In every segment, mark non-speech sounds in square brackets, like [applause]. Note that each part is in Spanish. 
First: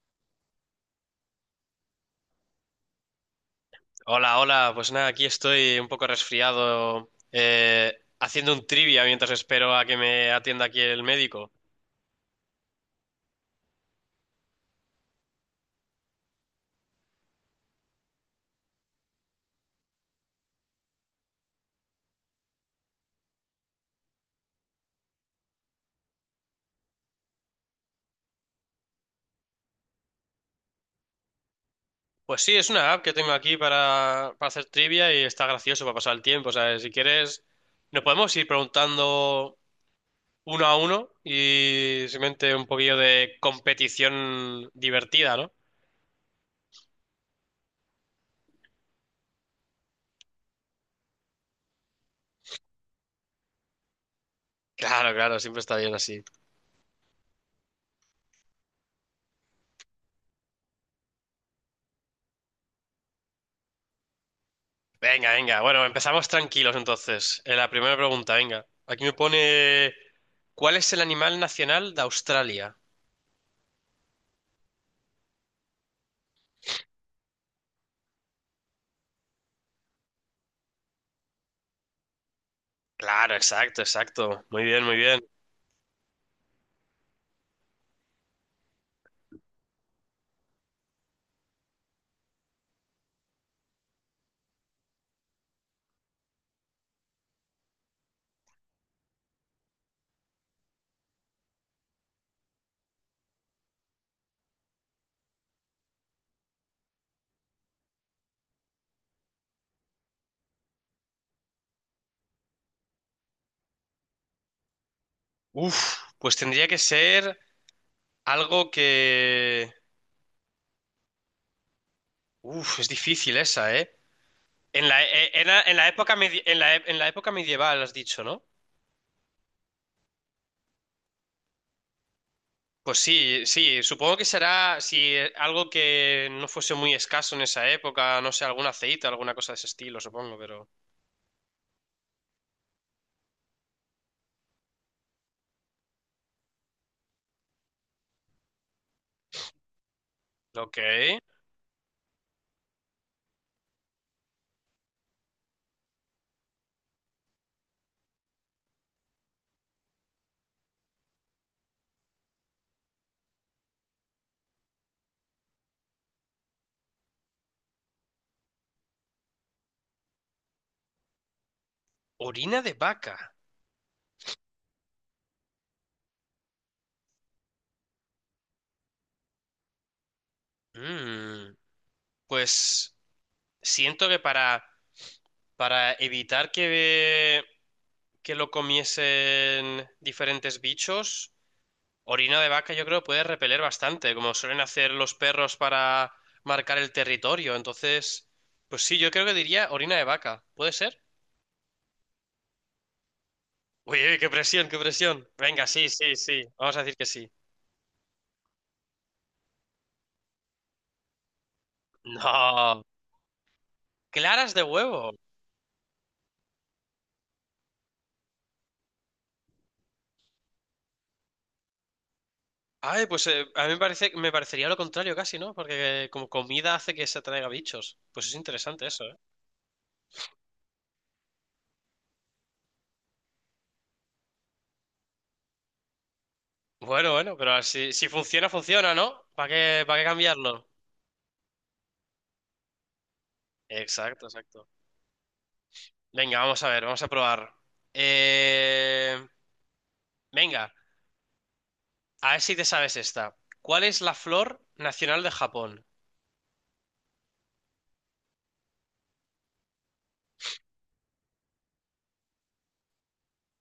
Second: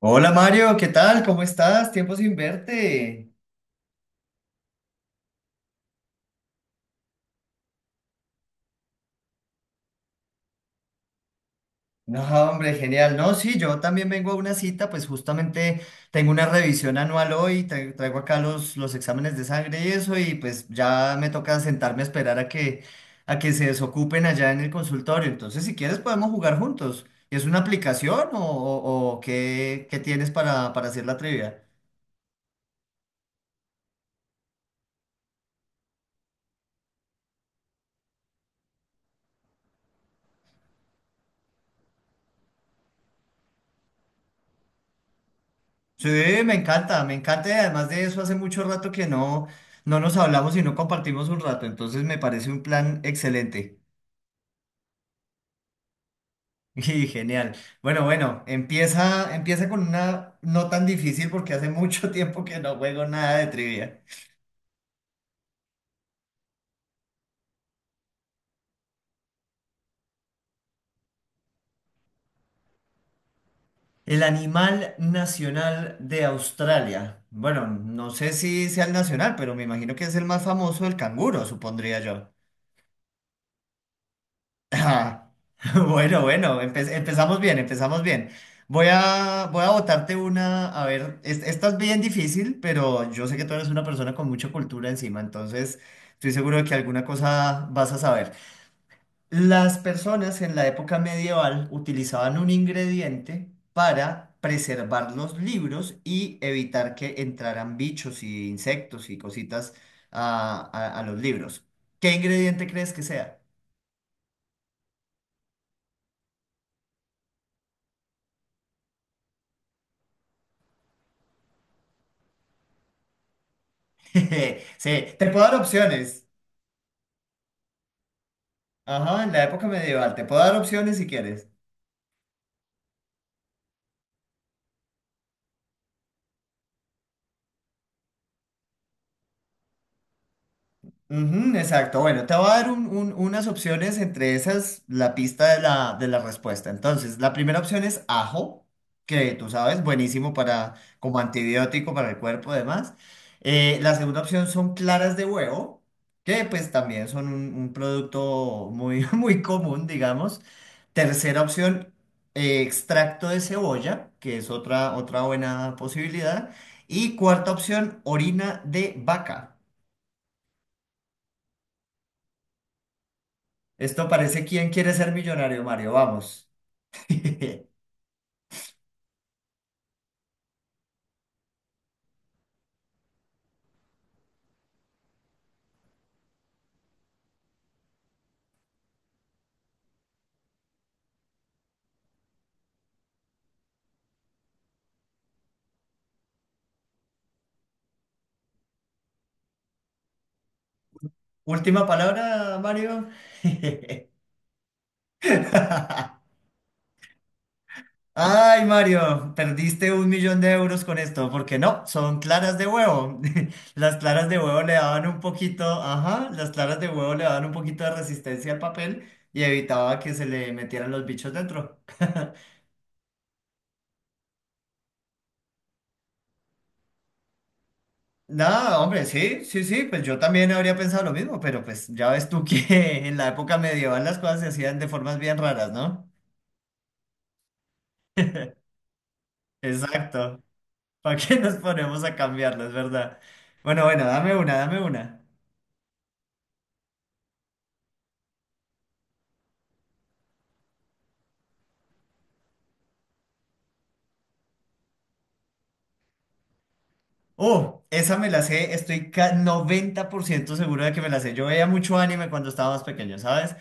Hola Mario, ¿qué tal? ¿Cómo estás? Tiempo sin verte. Hola, hola. Pues nada, aquí estoy un poco resfriado, haciendo un trivia mientras espero a que me atienda aquí el médico. No, hombre, genial. No, sí, yo también vengo a una cita, pues justamente tengo una revisión anual hoy, traigo acá los exámenes de sangre y eso, y pues ya me toca sentarme a esperar a que se desocupen allá en el consultorio. Entonces, si quieres, podemos jugar juntos. ¿Es una aplicación o qué tienes para hacer la trivia? Pues sí, es una app que tengo aquí para hacer trivia y está gracioso para pasar el tiempo, ¿sabes? Si quieres, nos podemos ir preguntando uno a uno y simplemente un poquillo de competición divertida, ¿no? Sí, me encanta y además de eso hace mucho rato que no nos hablamos y no compartimos un rato, entonces me parece un plan excelente Claro, claro, siempre está bien así. [laughs] y genial. Bueno, bueno, empieza, empieza con una no tan difícil porque hace mucho [laughs] tiempo que no juego nada de trivia. Venga, venga. Bueno, empezamos tranquilos entonces. La primera pregunta, venga. Aquí me pone, ¿cuál es el animal nacional de Australia? El animal nacional de Australia. Bueno, no sé si sea el nacional, pero me imagino que es el más famoso, el canguro, supondría yo. Claro, exacto, exacto. Muy bien, muy bien. Ah, [laughs] bueno, bueno, empezamos bien, empezamos bien. Voy a botarte una, a ver, esta es bien difícil, pero yo sé que tú eres una persona con mucha cultura encima, entonces estoy seguro de que alguna cosa vas a saber. Las personas en la época medieval utilizaban un ingrediente para preservar los libros y evitar que entraran bichos y insectos y cositas a los libros. ¿Qué ingrediente crees que sea? Uf, pues tendría que ser algo que... Uf, es difícil esa, ¿eh? [laughs] En la, Sí, te puedo dar era- en la época opciones. medi- en la, e- en la época medieval, has dicho, ¿no? Ajá, en la época medieval. Te puedo dar opciones si quieres. Pues sí, sí, supongo que será algo que no fuese muy escaso en esa época, no sé, algún aceite, alguna cosa de ese estilo, supongo, pero... Ujú, exacto. Bueno, te voy a dar unas opciones entre esas, la pista de la respuesta. Entonces, la primera opción es ajo, que tú sabes, buenísimo para, Ok. como antibiótico para el cuerpo, además. La segunda opción son claras de huevo, que pues también son un producto muy, [laughs] muy común, digamos. Tercera opción, extracto de cebolla, que es otra, otra buena posibilidad. Y cuarta opción, orina de vaca. Orina de vaca. Esto parece quién quiere ser millonario, Mario. Vamos. [laughs] Mm, pues siento que para evitar que lo comiesen diferentes bichos, orina de vaca yo creo puede repeler bastante, como suelen hacer los perros para marcar el territorio. Entonces, pues sí, yo creo que diría orina de vaca. ¿Puede ser? Última palabra, Mario. Uy, uy, qué presión, qué presión. Venga, sí, sí, [laughs] sí. Vamos a decir que sí. Ay, Mario, perdiste 1 millón de euros con esto, porque no, son claras de No. huevo. [laughs] Las claras de Claras huevo de le daban huevo. un poquito, ajá, las claras de huevo le daban un poquito de resistencia al papel y evitaba que se le metieran los bichos dentro. [laughs] Ay, pues a mí me parece, me parecería lo contrario casi, ¿no? Porque como comida hace que se atraiga bichos. Pues es Nada, interesante hombre, eso, ¿eh? sí, sí, sí, pues yo también habría pensado lo mismo, pero pues ya ves tú que [laughs] en la época medieval las cosas se hacían de formas bien raras, ¿no? Bueno, bueno, pero si, si funciona, funciona, ¿no? ¿ para qué Exacto. cambiarlo? ¿Para qué nos ponemos a cambiarlo? Es verdad. Bueno, bueno, Exacto, dame una, exacto. dame una. Venga, vamos a ver, vamos a probar. Eh, Venga, a ver si te sabes esta. ¿Cuál es la flor nacional de Japón? Oh, esa me la sé, estoy 90% seguro de que me la sé. Yo veía mucho anime cuando estaba más pequeño, ¿sabes?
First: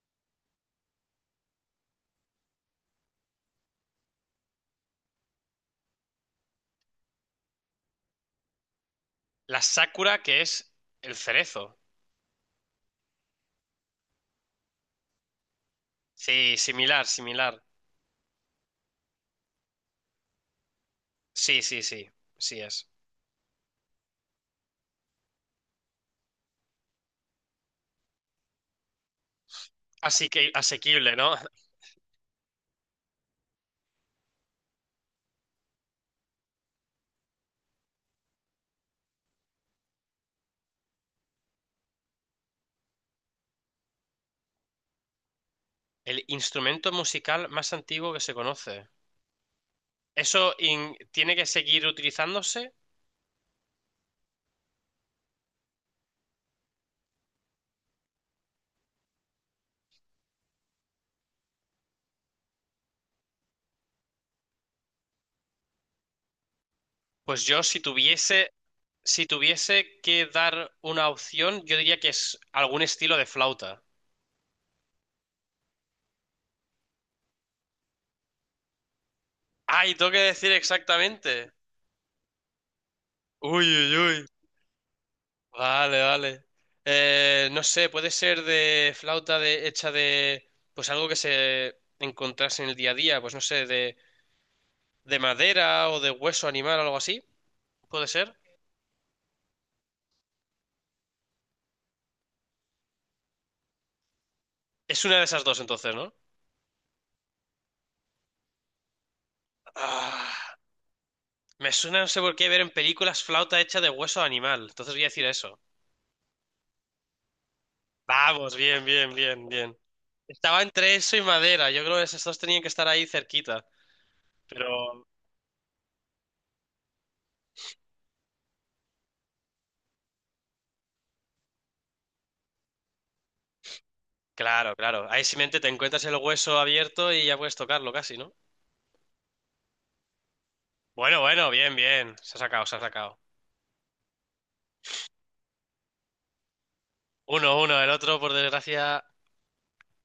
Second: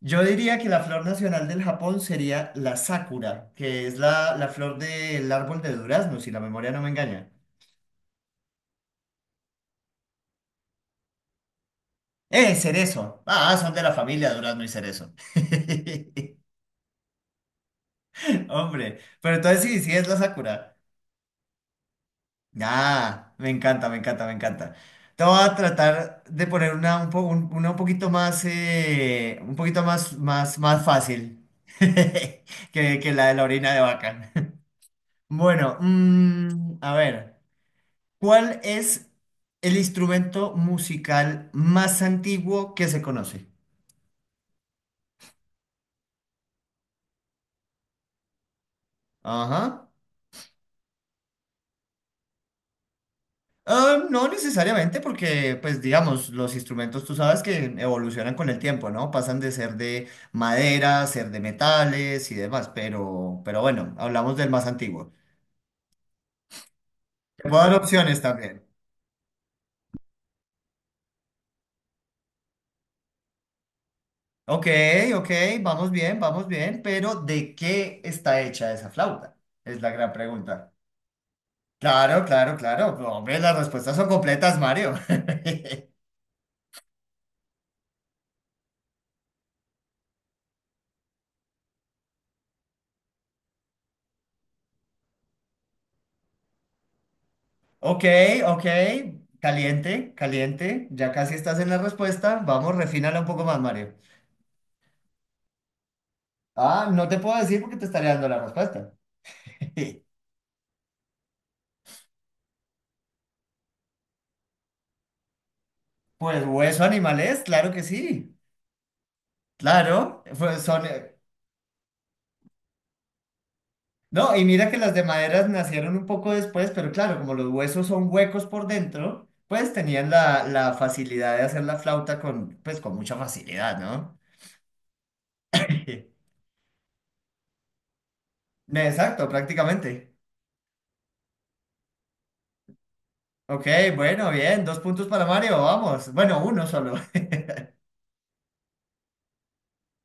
Yo diría que la flor nacional del Japón sería la sakura, que es la flor del árbol de durazno, si la memoria no me engaña. La sakura, que es el cerezo. ¡Eh, cerezo! Ah, son de la familia durazno y cerezo. [laughs] Sí, similar, similar. Hombre, pero entonces sí, sí es la sakura. Sí, sí, sí, sí es. Ah, me encanta, me encanta, me encanta. Te voy a tratar de poner una un, po- un- una un poquito más, Así que más, más asequible, ¿no? fácil [laughs] [laughs] que la de la orina de vaca. [laughs] Bueno, a ver, ¿cuál es el instrumento musical más antiguo que se conoce? El instrumento musical más antiguo que se conoce. Ajá. ¿ tiene que seguir utilizándose? Ah, no necesariamente porque, pues digamos, los instrumentos tú sabes que evolucionan con el tiempo, ¿no? Pasan de ser de madera, ser de metales y demás, pero bueno, hablamos del más antiguo. Pues Te yo, puedo dar opciones también. si tuviese que dar una opción, yo diría que es algún estilo de flauta. Ok, ok, vamos bien, pero ¿de qué está hecha esa flauta? Es la ¡Ay, tengo gran que decir pregunta. exactamente! Claro, claro, claro. Hombre, las Uy, respuestas uy, son uy. completas, Mario. [laughs] Vale, vale. No sé, puede ser de flauta de, hecha de, pues algo que se encontrase en el día a día, pues no sé, de madera o de hueso animal o algo así. Ok, ¿Puede ser? ok. Caliente, caliente. Ya casi estás en la respuesta. Vamos, refínala un poco más, Mario. Es una de esas dos entonces, ¿no? Ah, no te puedo decir porque te estaré dando la respuesta. [laughs] Ah. Me suena, no sé por qué, ver en películas flauta hecha de hueso de animal. Entonces voy a decir eso. Pues hueso animal es, claro que sí. Vamos, bien, bien, bien, bien. Claro, pues Estaba son... entre eso y madera. Yo creo que esos dos tenían que estar ahí cerquita. No, y mira que las de Pero, maderas nacieron un poco después, pero claro, como los huesos son huecos por dentro, pues tenían la facilidad de hacer la flauta pues, con mucha facilidad, ¿no? claro, claro. Ahí simplemente te encuentras el hueso abierto y ya puedes tocarlo casi, ¿no? [laughs] Exacto, prácticamente. Bueno, bueno, bien, bien. Se ha sacado, se ha sacado. Ok, bueno, bien, dos puntos para Mario, vamos. Bueno, uno solo. Uno, uno. El otro, por desgracia,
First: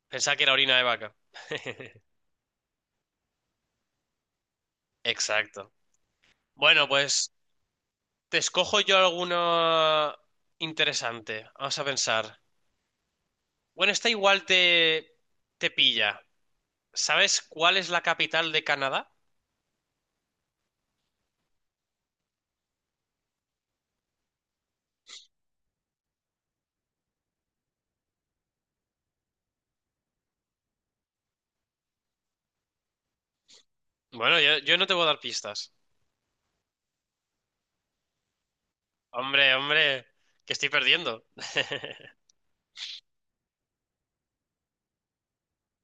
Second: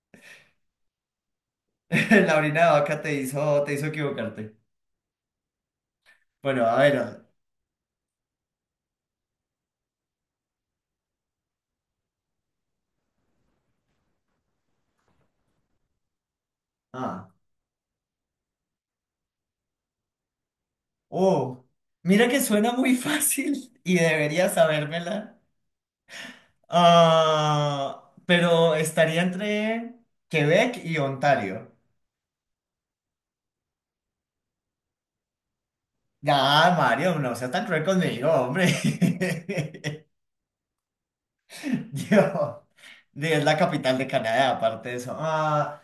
pensaba que era orina de vaca. [laughs] [laughs] La orina de vaca te hizo equivocarte. Exacto. Bueno, a Bueno, ver. Pues te escojo yo alguno interesante. Vamos a pensar. Bueno, esta igual te pilla. Ah. ¿Sabes cuál es la capital de Canadá? Oh, mira que suena muy [laughs] fácil y debería sabérmela. Ah, pero estaría entre Quebec y Ontario. Bueno, yo no te voy a dar pistas. Ya, Mario, no seas tan cruel conmigo, hombre. Hombre, hombre, que estoy perdiendo. [laughs] [laughs] Yo, es la capital de Canadá, aparte de eso. Ah.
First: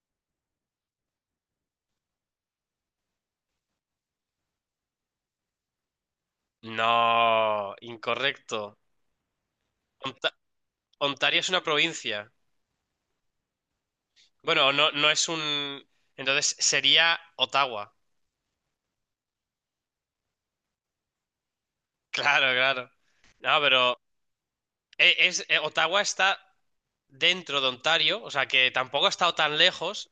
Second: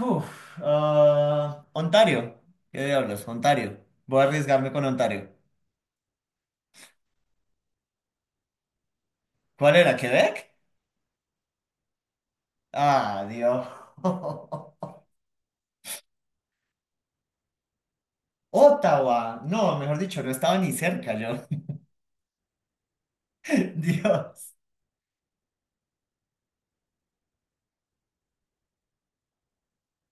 Ontario. ¿Qué diablos? Ontario. Voy a arriesgarme con Ontario. No, incorrecto. ¿Cuál era? ¿Quebec? Onta- Ontario es una provincia. Ah, Dios. Bueno, no, [laughs] no es un... Entonces sería Ottawa. Ottawa. No, mejor dicho, no estaba ni cerca yo. [laughs] Claro, claro. No, [laughs] pero Dios. Es, Ottawa está dentro de Ontario, o sea que tampoco ha estado tan lejos,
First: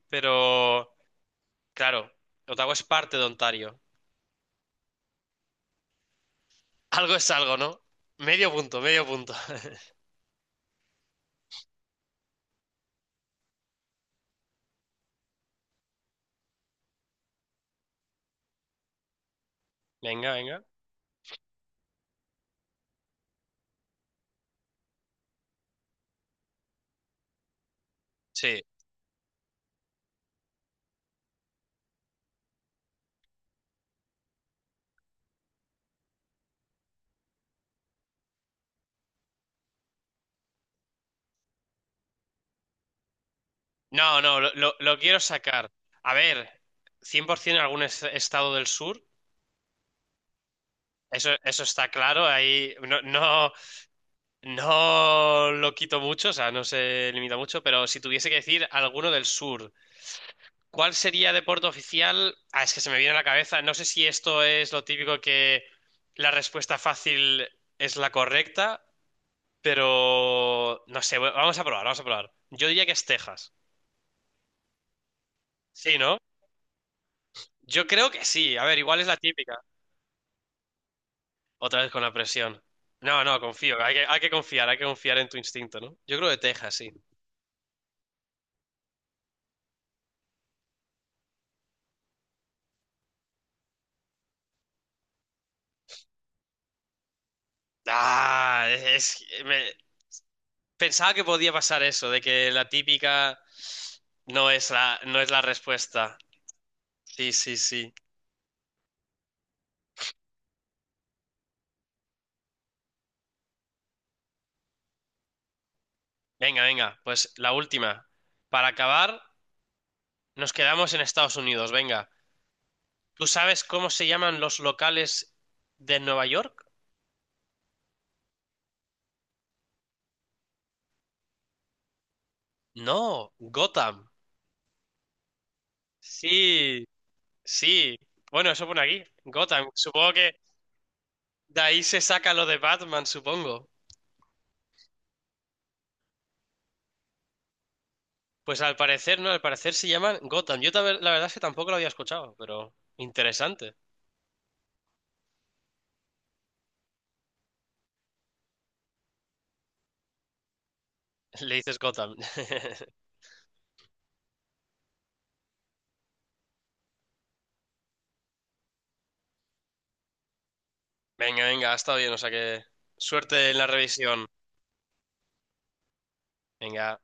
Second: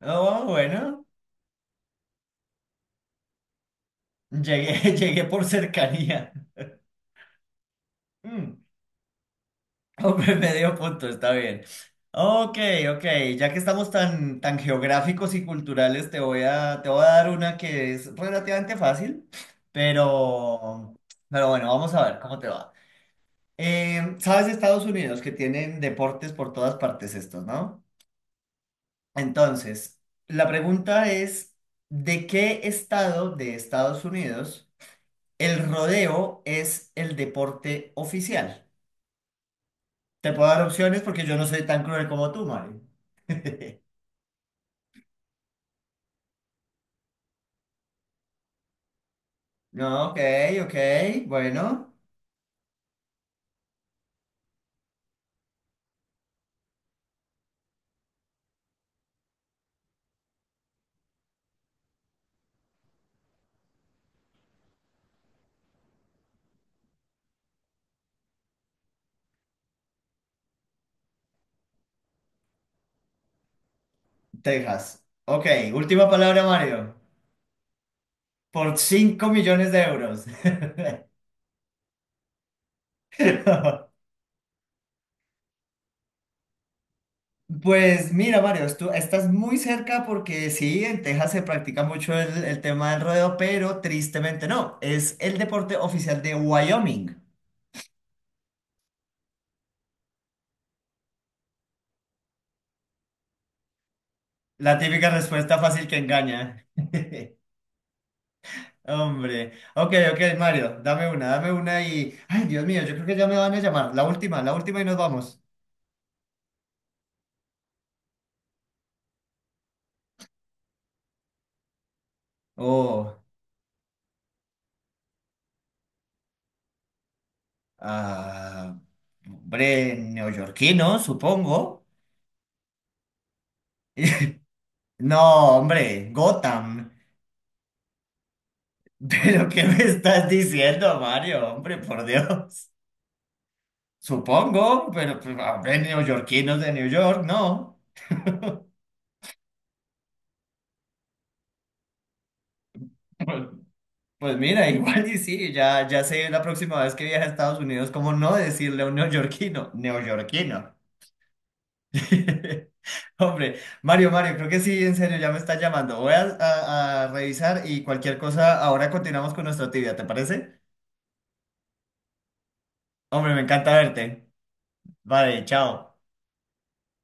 Oh, pero bueno. claro, Ottawa es parte de Ontario. Llegué, [laughs] llegué por cercanía. Algo es algo, ¿no? Medio Mm. punto, medio punto. [laughs] [laughs] Hombre, medio punto, está bien. Ok, ok, ya que estamos tan, tan geográficos y culturales, te voy a dar una que es relativamente fácil, Venga, venga. pero, pero bueno, vamos a ver cómo te va. Sabes, Estados Unidos, que tienen deportes por todas partes estos, ¿no? Sí. Entonces, la pregunta es, ¿de qué estado de Estados Unidos el rodeo es el deporte oficial? Te puedo dar opciones porque yo no soy tan cruel como tú, Mario. [laughs] No, no, lo quiero sacar. A ver, 100% en algún estado del sur. No, ok, ok. Eso está Bueno, claro. Ahí no, no, no lo quito mucho, o sea, no se limita mucho. Pero si tuviese que decir alguno del sur, ¿cuál sería deporte oficial? Ah, es que se me viene a la cabeza. No sé si esto es lo típico que la respuesta fácil es la correcta. Pero no sé, bueno, vamos a probar, vamos a probar. Yo diría que es Texas. Texas. Ok, Sí, última ¿no? palabra, Mario. Yo creo que sí. A Por ver, igual es la 5 típica. millones de euros. Otra vez con la presión. No, no, confío. [laughs] Hay que confiar en tu instinto, ¿no? Yo creo que Texas, sí. Pues mira, Mario, tú estás muy cerca porque sí, en Texas se practica mucho el tema del rodeo, pero tristemente no. Es el deporte oficial de Wyoming. Ah, me- pensaba que podía pasar eso, de que la típica no es La la, típica no es la respuesta fácil que respuesta. engaña. Sí, [laughs] sí, sí. Hombre. Ok, ok, Mario, dame una y... Ay, Dios mío, yo creo que ya me van a llamar. La última y nos vamos. Venga, venga, pues la última. Para acabar, nos quedamos en Estados Unidos, venga. Oh. ¿Tú sabes cómo se llaman los locales de Nueva York? Ah, hombre, neoyorquino, supongo. No, Gotham. [laughs] No, hombre, Sí, Gotham. sí. Bueno, eso pone aquí, [laughs] ¿Pero qué Gotham. me Supongo estás que diciendo, Mario? de Hombre, ahí se por saca lo de Dios. Batman, supongo. Supongo, pero pues, a ver, neoyorquinos de New York, no. Pues al parecer, no, al parecer se llaman Gotham. Yo también, la verdad es que tampoco lo había escuchado, pero [laughs] Pues, interesante. pues mira, igual y sí, ya sé la próxima vez que viaje a Estados Unidos, cómo no decirle a un neoyorquino, neoyorquino. [laughs] Le dices Gotham. [laughs] [laughs] Hombre, Mario, Mario, creo que sí, en serio, ya me está llamando. Voy a revisar y cualquier cosa, ahora continuamos con nuestra actividad, ¿te parece? Venga, venga, ha estado bien, o sea que Hombre, me suerte en la encanta revisión. verte. Vale, chao. Venga.